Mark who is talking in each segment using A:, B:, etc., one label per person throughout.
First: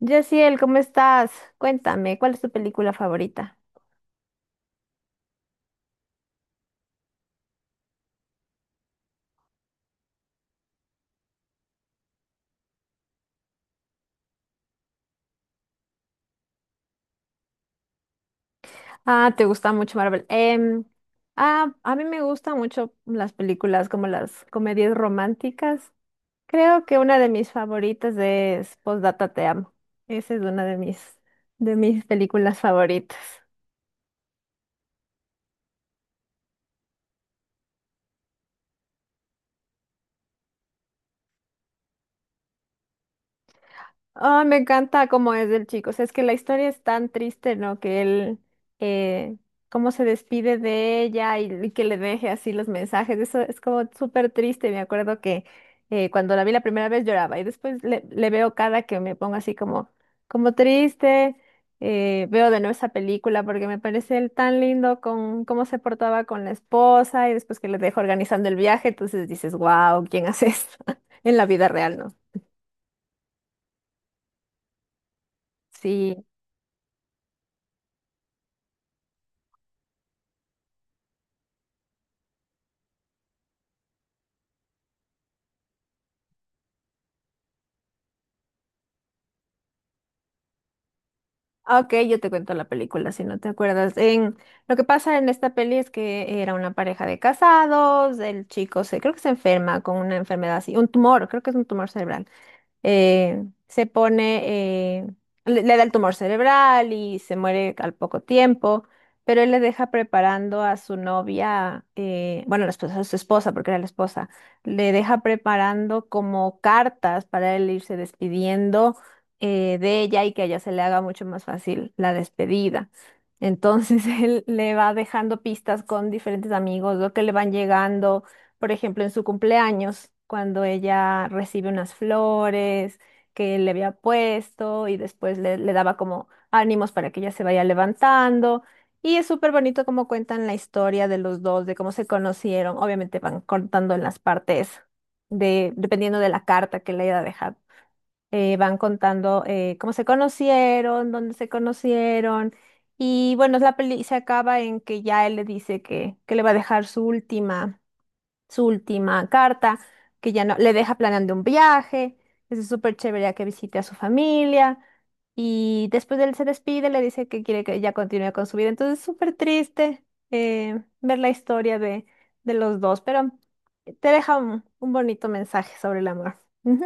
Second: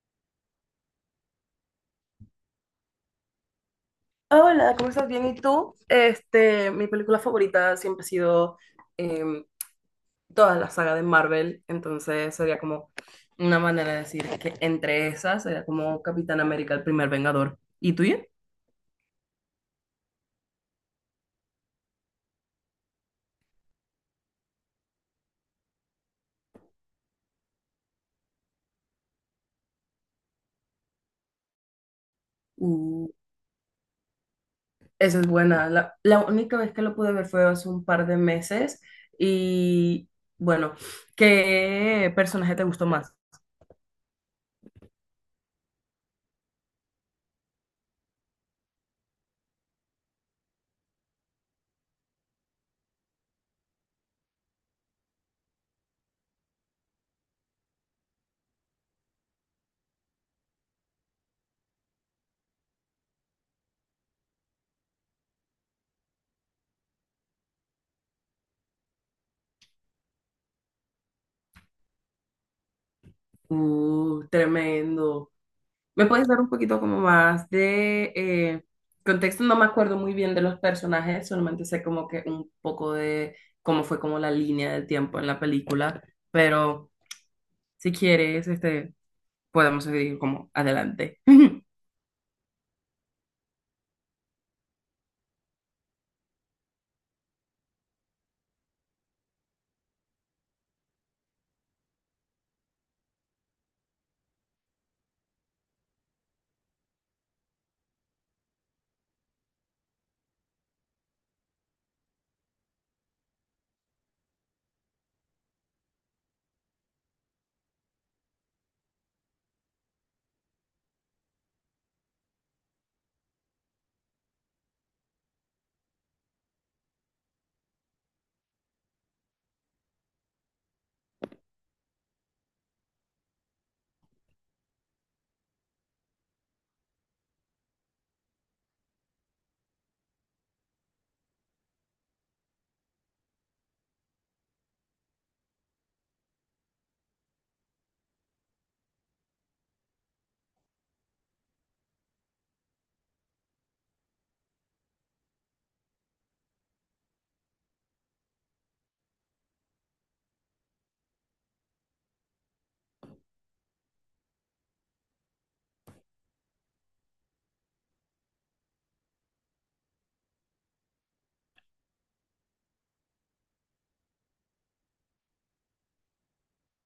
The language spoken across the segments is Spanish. A: Yaciel, ¿cómo estás? Cuéntame, ¿cuál es tu película favorita?
B: Ah, hola, ¿cómo estás? Bien, ¿y tú? Mi película favorita siempre ha sido em, toda la saga de Marvel, entonces sería como una manera de decir que entre esas sería como Capitán América, el primer Vengador. ¿Y tuya?
A: Ah, te gusta mucho Marvel. Ah, a mí me gustan mucho las películas como las comedias románticas. Creo que una de mis favoritas es Postdata Te Amo. Esa es una de mis películas
B: Uh,
A: favoritas.
B: esa es buena. La única vez que lo pude ver fue hace un par de meses y bueno, ¿qué personaje te gustó más?
A: Ah, me encanta cómo es el chico. O sea, es que la historia es tan triste, ¿no? Que él, eh, cómo se despide de ella y que le deje así los mensajes. Eso es como súper triste. Me acuerdo que cuando la vi la primera vez lloraba y después le veo cada que me pongo así como triste. Veo de nuevo esa película porque me parece él tan lindo con cómo se portaba con la esposa y después que le dejó organizando el viaje. Entonces dices, wow, ¿quién hace esto en la vida real, ¿no?
B: Tremendo. ¿Me
A: Sí.
B: puedes dar un poquito como más de contexto? No me acuerdo muy bien de los personajes, solamente sé como que un poco de cómo fue como la línea del tiempo en la película, pero si quieres, podemos seguir como adelante.
A: Ah, Ok, yo te cuento la película si no te acuerdas. Lo que pasa en esta peli es que era una pareja de casados, el chico creo que se enferma con una enfermedad así, un tumor, creo que es un tumor cerebral se pone, le da el tumor cerebral y se muere al poco tiempo, pero él le deja preparando a su novia, bueno, la esposa, a su esposa, porque era la esposa, le deja preparando como cartas para él irse despidiendo de ella y que a ella se le haga mucho más fácil la despedida. Entonces él le va dejando pistas con diferentes amigos, lo que le van llegando por ejemplo, en su cumpleaños, cuando ella recibe unas flores que él le había puesto y después le daba como ánimos para que ella se vaya levantando. Y es súper bonito cómo cuentan la historia de los dos, de cómo se conocieron. Obviamente van contando en las partes dependiendo de la carta que le haya dejado. Van contando cómo se conocieron, dónde se conocieron. Y bueno, la peli se acaba en que ya él le dice que le va a dejar su última carta, que ya no le deja planeando un viaje, es súper chévere ya que visite a su familia y después él se despide, le dice que quiere que ella continúe con su vida. Entonces es súper triste ver la historia de los dos, pero te deja un bonito mensaje sobre el amor. Ujú.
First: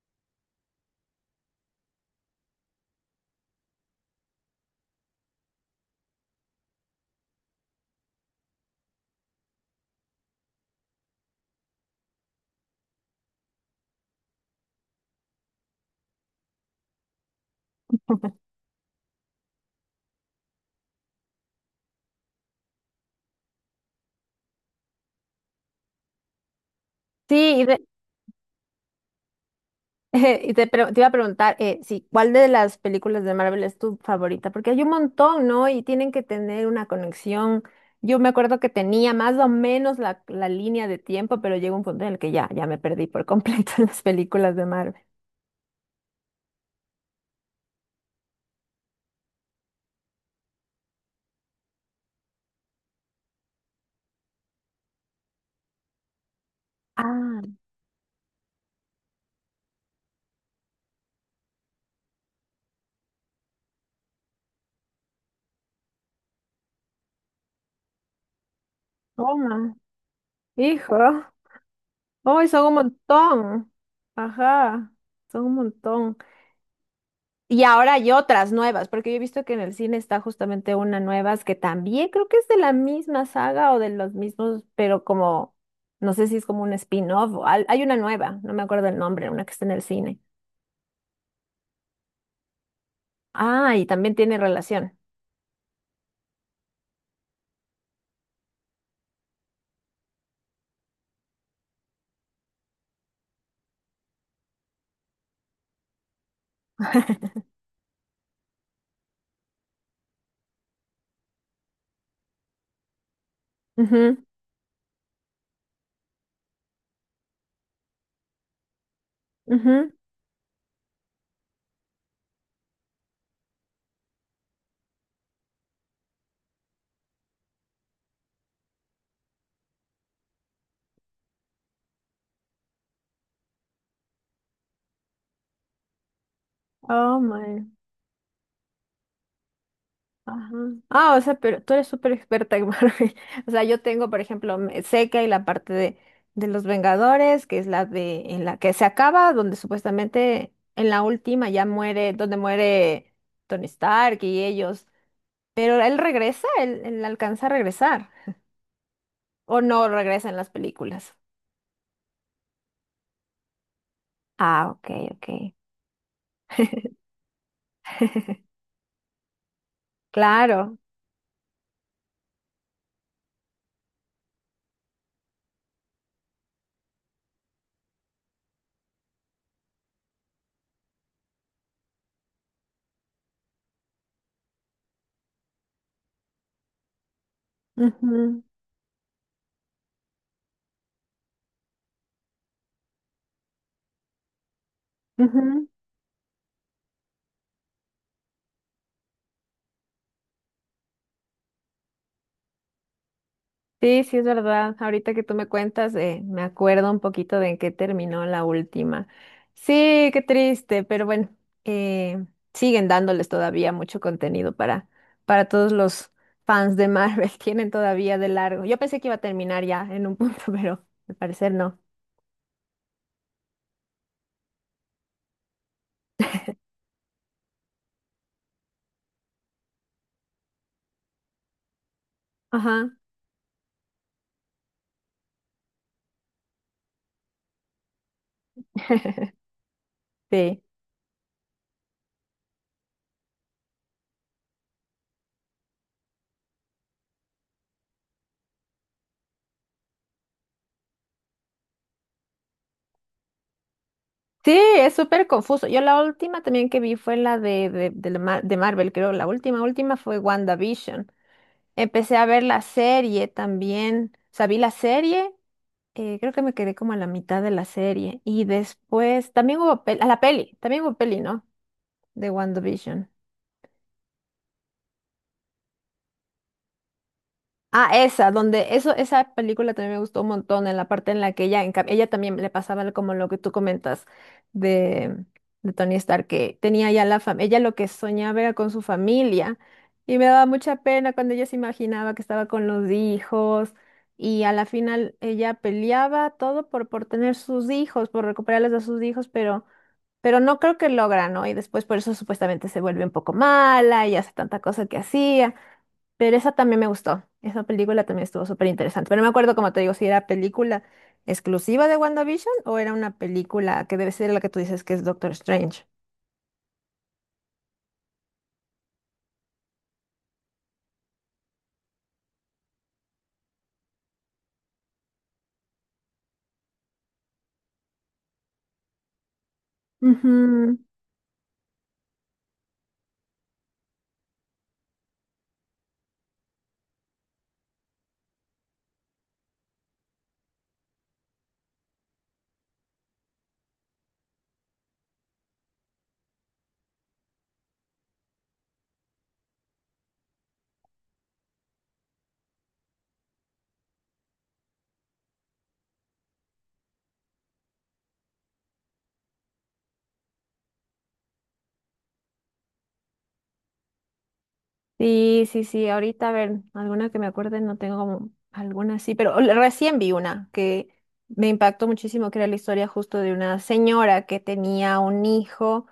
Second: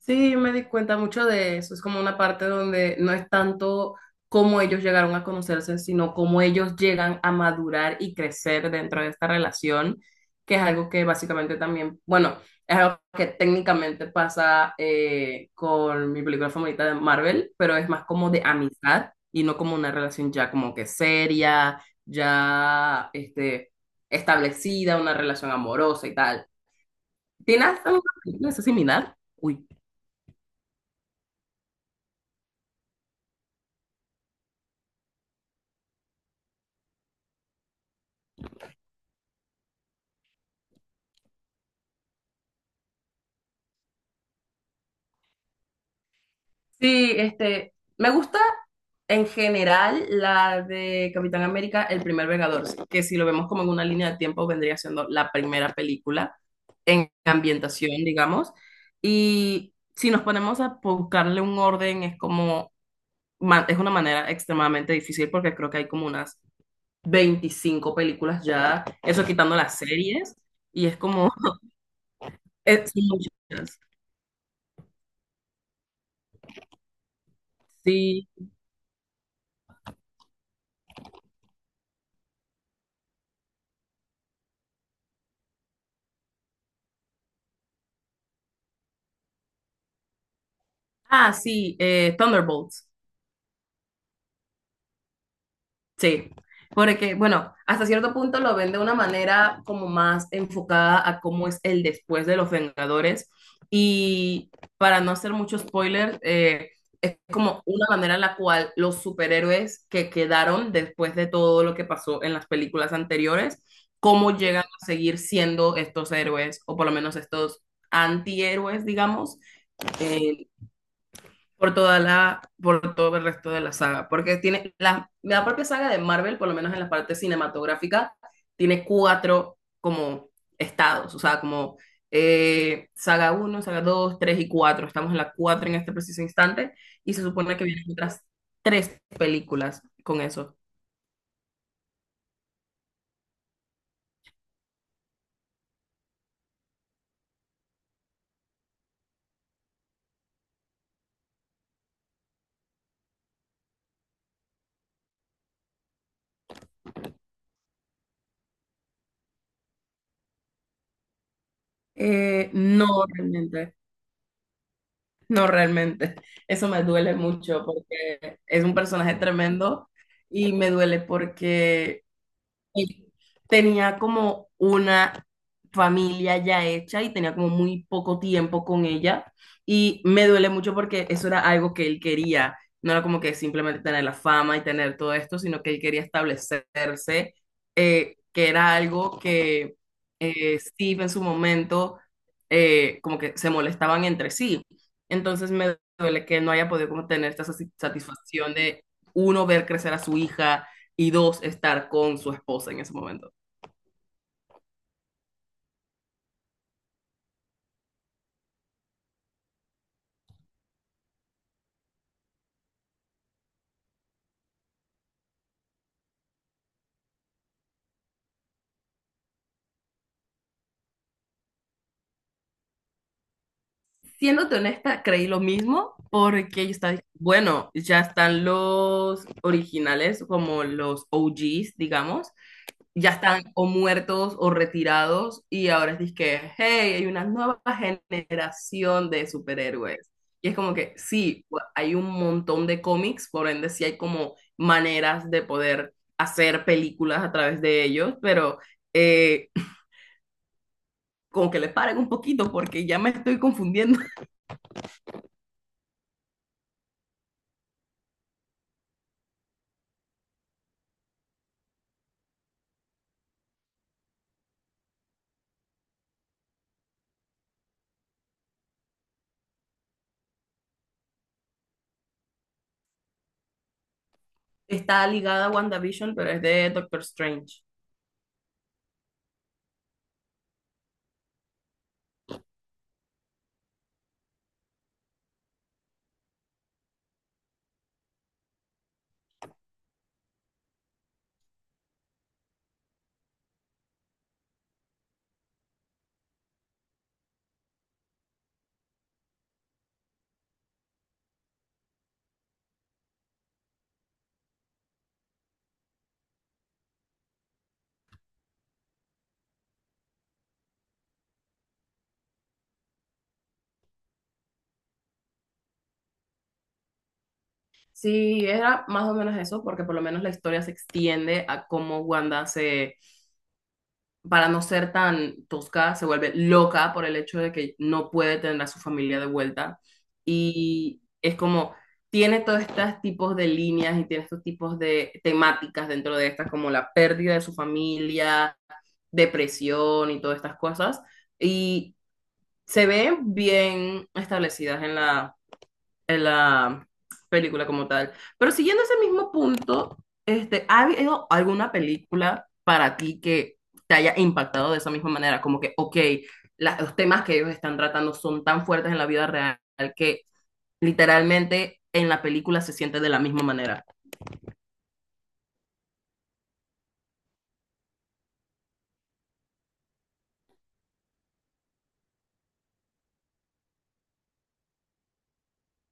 B: Sí, yo me di cuenta mucho de eso. Es como una parte donde no es tanto cómo ellos llegaron a conocerse, sino cómo ellos llegan a madurar y crecer dentro de esta relación, que es algo que básicamente también, bueno, es algo que técnicamente pasa con mi película favorita de Marvel, pero es más como de amistad y no como una relación ya como que seria, ya establecida, una relación amorosa y tal.
A: Sí.
B: ¿Tienes alguna película así similar? Uy.
A: Y te iba a preguntar, sí, ¿cuál de las películas de Marvel es tu favorita? Porque hay un montón, ¿no? Y tienen que tener una conexión. Yo me acuerdo que tenía más o menos la línea de tiempo, pero llegó un punto en el que ya me perdí por completo en las películas de Marvel.
B: Sí, me gusta en general la de Capitán América, el primer Vengador, sí, que si lo vemos como en una línea de tiempo vendría siendo la primera película en
A: Ah,
B: ambientación, digamos. Y si nos ponemos a buscarle un orden, es como, es una manera extremadamente difícil porque creo que hay como unas 25 películas ya, eso quitando
A: toma,
B: las series, y es
A: hijo.
B: como,
A: Hoy son un
B: es son
A: montón.
B: muchas.
A: Ajá, son un montón. Y ahora hay
B: Sí.
A: otras nuevas, porque yo he visto que en el cine está justamente una nueva que también creo que es de la misma saga o de los mismos, pero como, no sé si es como un spin-off o al- hay una nueva, no me acuerdo el nombre, una que está en el cine.
B: Ah, sí, Thunderbolts.
A: Ah, y también tiene relación.
B: Sí, porque bueno, hasta cierto punto lo ven de una manera como más enfocada a cómo es el después de los Vengadores y para no hacer mucho spoiler, es como una manera en la cual los superhéroes que quedaron después de todo lo que pasó en las películas anteriores,
A: Ujú,
B: cómo llegan a seguir siendo estos héroes o por lo menos estos antihéroes, digamos,
A: ujú.
B: eh, por toda por todo el resto de la saga, porque tiene la propia saga de Marvel, por lo menos en la parte cinematográfica, tiene cuatro como estados, o sea, como saga uno, saga dos, 3 y cuatro, estamos en la 4 en este preciso instante, y
A: Oh
B: se supone
A: my.
B: que vienen otras tres películas con
A: Ajá.
B: eso.
A: Ah, o sea, pero tú eres súper experta en Marvel. O sea, yo tengo, por ejemplo, sé que hay la parte de los Vengadores, que es la de, en la que se acaba, donde supuestamente en la última ya muere, donde muere Tony Stark y ellos. Pero él regresa, él alcanza a regresar. O no regresa en las películas.
B: No realmente,
A: Ah, ok,
B: no
A: ok.
B: realmente, Eso me duele mucho porque es un personaje tremendo y me
A: Claro.
B: duele porque él tenía como una familia ya hecha y tenía como muy poco tiempo con ella. Y me duele mucho porque eso era algo que él quería. No era como que simplemente tener la fama y tener todo esto, sino que él quería establecerse,
A: Ujú,
B: que era algo que Steve en su momento, como que se molestaban entre sí. Entonces
A: ujú.
B: me duele que él no haya podido como tener esta satisfacción de uno, ver crecer a su hija, y dos, estar con su esposa en ese momento.
A: Sí, sí, es verdad. Ahorita que tú me cuentas, me acuerdo un poquito de en qué terminó la última. Sí, qué triste, pero bueno, eh, siguen dándoles todavía mucho contenido para todos los fans de Marvel. Tienen todavía de largo. Yo pensé que iba a terminar ya en un punto, pero al parecer no.
B: Siéndote honesta, creí lo mismo porque yo estaba, bueno, ya están los originales, como los OGs, digamos,
A: Ajá.
B: ya están o muertos o retirados y ahora es que, hey, hay una nueva generación de superhéroes. Y es
A: Sí.
B: como que sí, pues, hay un montón de cómics, por ende sí hay como maneras de poder hacer películas a través de ellos, pero eh, como que le paren un poquito porque ya me estoy confundiendo.
A: Sí, es súper confuso. Yo la última también que vi fue la de Marvel, creo. La última, última fue WandaVision. Empecé a ver la serie también. O sea, vi la serie, creo que me quedé como a la mitad de la serie. Y después también hubo peli, a la peli, también hubo peli, ¿no? De WandaVision.
B: Está ligada a WandaVision, pero es de Doctor Strange.
A: Ah, esa, donde eso, esa película también me gustó un montón, en la parte en la que ella, ella también le pasaba como lo que tú comentas de, de Tony Stark, que tenía ya la familia, ella lo que soñaba era con su familia, y me daba mucha pena cuando ella se imaginaba que estaba con los hijos, y a la final ella peleaba todo por tener sus hijos, por recuperarlos a sus hijos, pero no creo que logra, ¿no? Y después por eso supuestamente se vuelve un poco mala y hace tanta cosa que hacía. Pero esa también me gustó. Esa película también estuvo súper interesante. Pero no me acuerdo, como te digo, si era película exclusiva de WandaVision o era una película que debe ser la que tú dices que es Doctor Strange.
B: Sí, era más o menos eso, porque por lo menos la historia se extiende a cómo Wanda se, para no ser tan tosca, se vuelve loca por el hecho de que no puede tener a su familia de vuelta.
A: Ujú.
B: Y es como, tiene todos estos tipos de líneas y tiene estos tipos de temáticas dentro de estas, como la pérdida de su familia, depresión y todas estas cosas. Y se ven bien establecidas en en la película como tal. Pero siguiendo ese mismo punto, ¿ha habido alguna película para ti que te haya impactado de esa misma manera? Como que, ok, los temas que ellos están tratando son tan fuertes en la vida real que literalmente en la película se siente de la misma manera.
A: Sí, sí, sí. Ahorita, a ver, alguna que me acuerde, no tengo como alguna así, pero recién vi una que me impactó muchísimo, que era la historia justo de una señora que tenía un hijo,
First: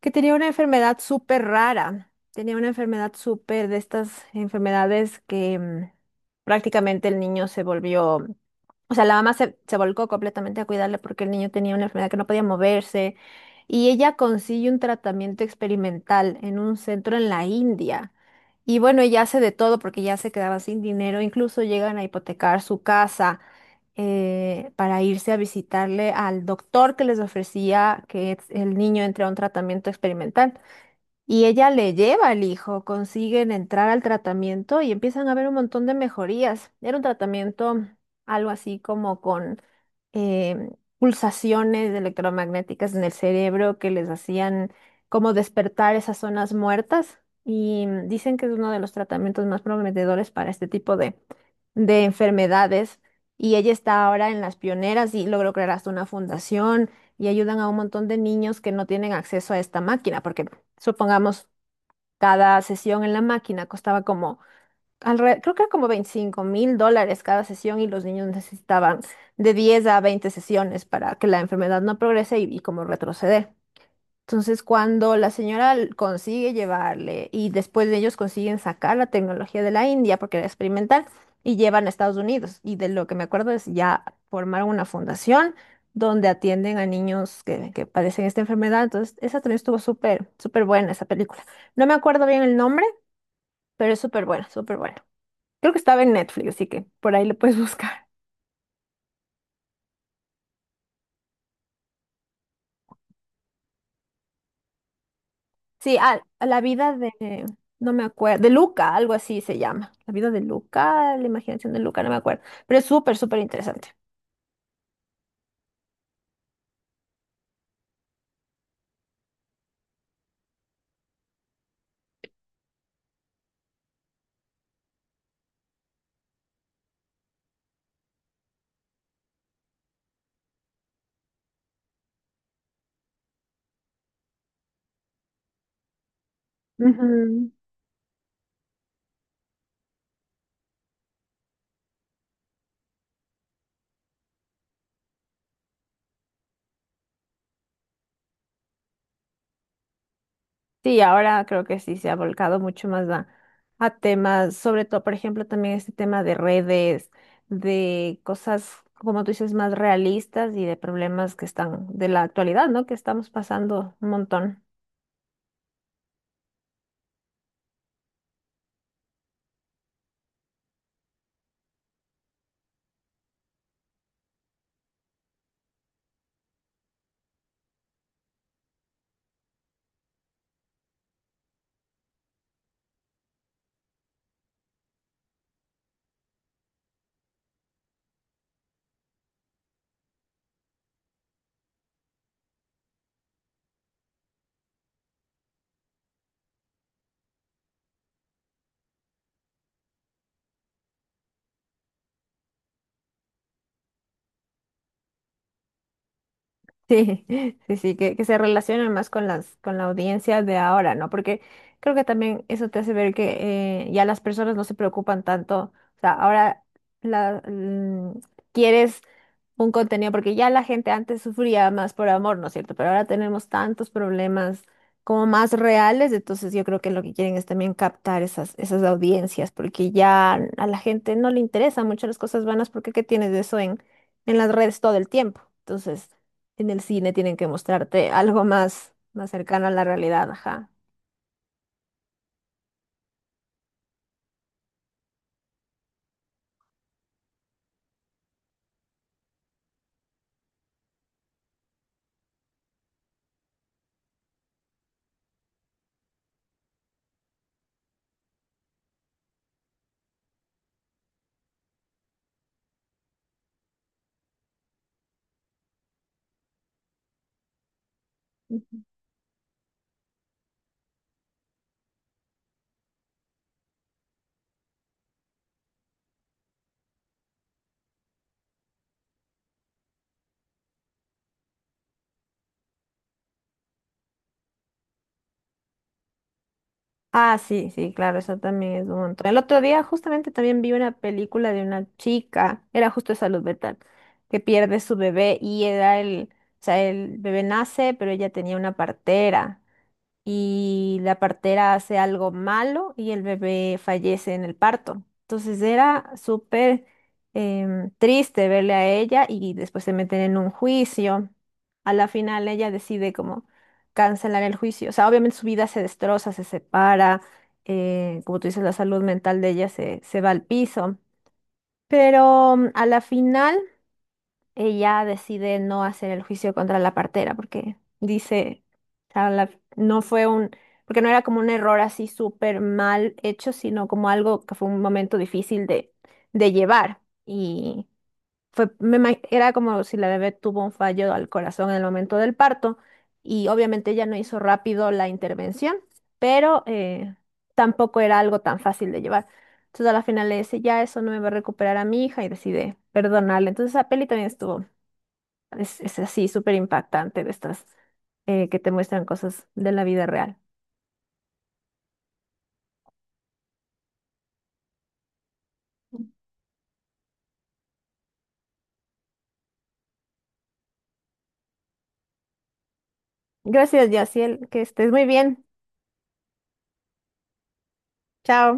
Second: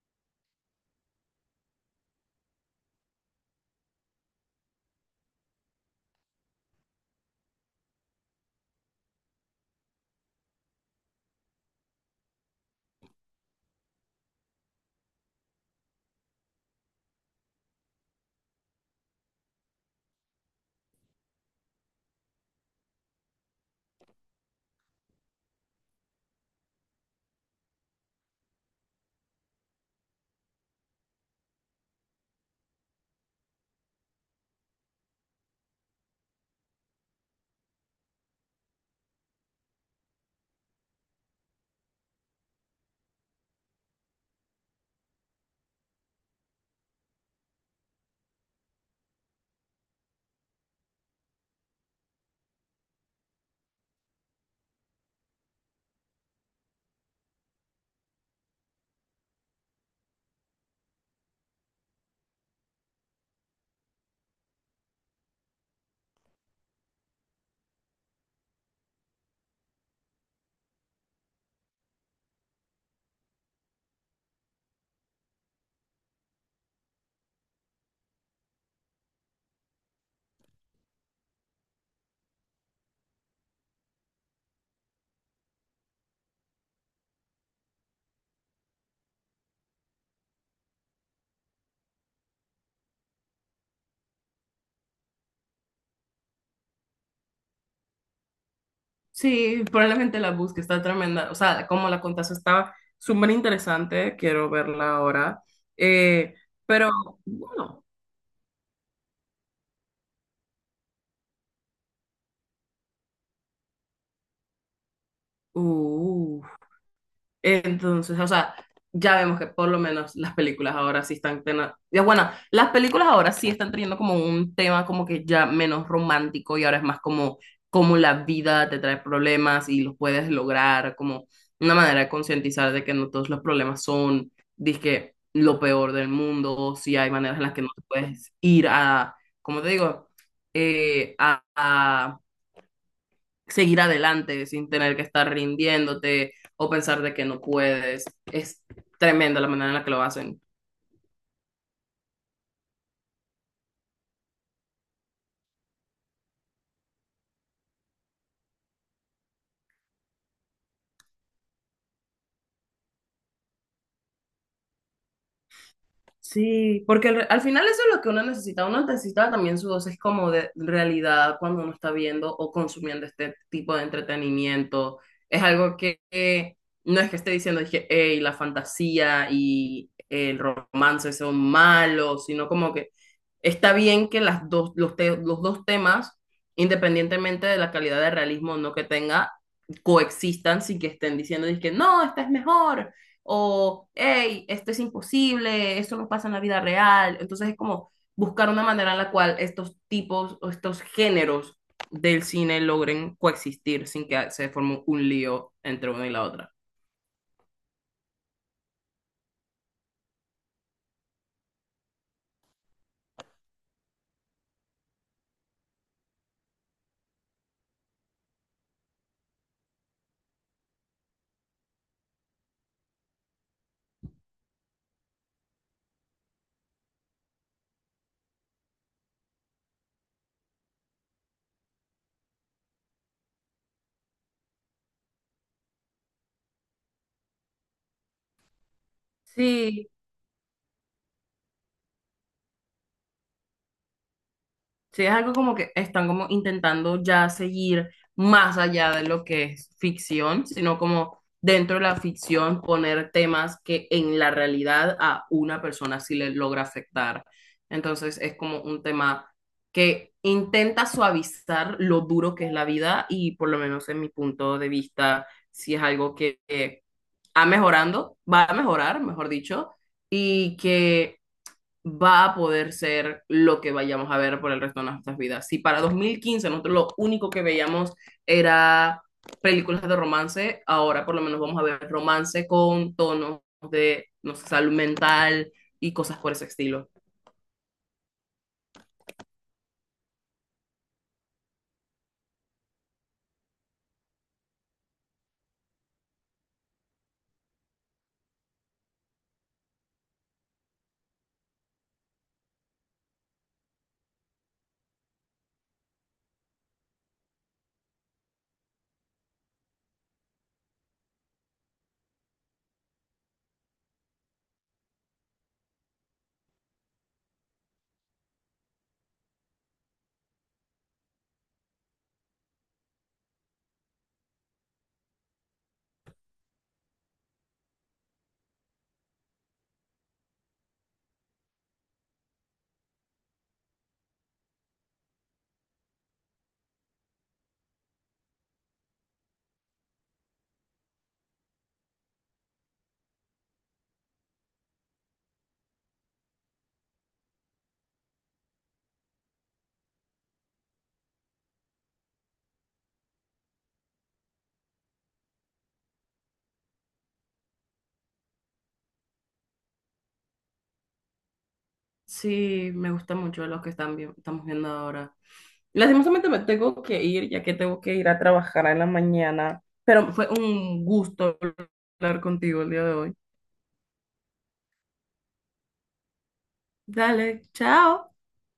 A: que tenía una enfermedad súper rara. Tenía una enfermedad súper de estas enfermedades que prácticamente el niño se volvió, o sea, la mamá se volcó completamente a cuidarle porque el niño tenía una enfermedad que no podía moverse y ella consigue un tratamiento experimental en un centro en la India. Y bueno, ella hace de todo porque ya se quedaba sin dinero, incluso llegan a hipotecar su casa para irse a visitarle al doctor que les ofrecía que el niño entre a un tratamiento experimental. Y ella le lleva al hijo, consiguen entrar al tratamiento y empiezan a ver un montón de mejorías. Era un tratamiento algo así como con em, pulsaciones electromagnéticas en el cerebro que les hacían como despertar esas zonas muertas. Y dicen que es uno de los tratamientos más prometedores para este tipo de enfermedades. Y ella está ahora en las pioneras y logró crear hasta una fundación y ayudan a un montón de niños que no tienen acceso a esta máquina, porque supongamos, cada sesión en la máquina costaba como, creo que era como 25 mil dólares cada sesión y los niños necesitaban de 10 a 20 sesiones para que la enfermedad no progrese y como retroceder. Entonces, cuando la señora consigue llevarle y después de ellos consiguen sacar la tecnología de la India porque era experimental y llevan a Estados Unidos. Y de lo que me acuerdo es ya formaron una fundación donde atienden a niños que padecen esta enfermedad. Entonces, esa también estuvo súper, súper buena esa película. No me acuerdo bien el nombre, pero es súper buena, súper buena. Creo que estaba en Netflix, así que por ahí lo puedes buscar.
B: Sí, probablemente la busque, está tremenda. O sea, como la contaste, estaba súper interesante. Quiero verla ahora.
A: Sí, ah,
B: Eh,
A: la
B: pero
A: vida de,
B: bueno.
A: no me acuerdo, de Luca, algo así se llama. La vida de Luca, la imaginación de Luca, no me acuerdo. Pero es súper, súper interesante.
B: Uh, entonces, o sea, ya vemos que por lo menos las películas ahora sí están ya bueno, las películas ahora sí están teniendo como un tema como que ya menos romántico y ahora es más como como la vida te trae problemas y los puedes lograr, como una manera de concientizar de que no todos los problemas son, dizque, lo peor del mundo, o si hay maneras en
A: Ujú.
B: las que no te puedes ir a, como te digo, eh, a, seguir adelante sin tener que estar rindiéndote o pensar de que no puedes. Es tremenda la manera en la que lo hacen.
A: Sí, ahora creo que sí se ha volcado mucho más a temas, sobre todo, por ejemplo, también este tema de redes, de cosas, como tú dices, más realistas y de problemas que están de la actualidad, ¿no? Que estamos pasando un montón.
B: Sí, porque al final eso es lo que uno necesita. Uno necesita también su dosis como de realidad cuando uno está viendo o consumiendo este tipo de entretenimiento. Es algo que no es que esté diciendo, dije, hey, la fantasía y el romance son malos, sino como que está bien que las dos, los dos temas, independientemente de la calidad de realismo o no que tenga, coexistan sin que estén diciendo, dije, no, esta es mejor o, hey, esto es imposible, esto no pasa en la vida real. Entonces es como buscar una manera en la cual estos tipos o estos géneros del cine logren coexistir sin que se forme un lío entre una y la otra.
A: Sí, sí, sí, que se relacionen más con la audiencia de ahora, ¿no? Porque creo que también eso te hace ver que ya las personas no se preocupan tanto. O sea, ahora la, mm, quieres un contenido, porque ya la gente antes sufría más por amor, ¿no es cierto? Pero ahora tenemos tantos problemas como más reales, entonces yo creo que lo que quieren es también captar esas audiencias, porque ya a la gente no le interesan mucho las cosas vanas, porque ¿qué tienes de eso en las redes todo el tiempo? Entonces... En el cine tienen que mostrarte algo más, más cercano a la
B: sí.
A: realidad, ajá.
B: Sí, es algo como que están como intentando ya seguir más allá de lo que es ficción, sino como dentro de la ficción poner temas que en la realidad a una persona sí le logra afectar. Entonces es como un tema que intenta suavizar lo duro que es la vida y por lo menos en mi punto de vista, sí es algo que va mejorando, va a mejorar, mejor dicho, y que va a poder ser lo que vayamos a ver por el resto de nuestras vidas. Si para 2015 nosotros lo único que veíamos era películas de romance, ahora por lo menos vamos a ver romance con tonos de, no sé, salud mental y cosas por ese estilo.
A: Ah, sí, sí, claro, eso también es un montón. El otro día justamente también vi una película de una chica, era justo de salud mental, que pierde su bebé y era el, o sea, el bebé nace, pero ella tenía una partera. Y la partera hace algo malo y el bebé fallece en el parto. Entonces era súper triste verle a ella y después se meten en un juicio. A la final ella decide como cancelar el juicio. O sea, obviamente su vida se destroza, se separa, como tú dices, la salud mental de ella se va al piso. Pero a la final ella decide no hacer el juicio contra la partera porque dice, o sea, no fue porque no era como un error así súper mal hecho, sino como algo que fue un momento difícil de llevar. Y era como si la bebé tuvo un fallo al corazón en el momento del parto y obviamente ella no hizo rápido la intervención, pero tampoco era algo tan fácil de llevar. Entonces a la final le dice, ya eso no me va a recuperar a mi hija y decide perdonarle. Entonces esa peli también estuvo es así, súper impactante de estas que te muestran cosas de la vida real.
B: Sí, me gusta mucho lo que están estamos viendo ahora. Lastimosamente me tengo que ir, ya que tengo que ir a trabajar en la mañana, pero fue un gusto hablar contigo el día de hoy.
A: Gracias, Yaciel, que estés muy bien.
B: Dale, chao.
A: Chao.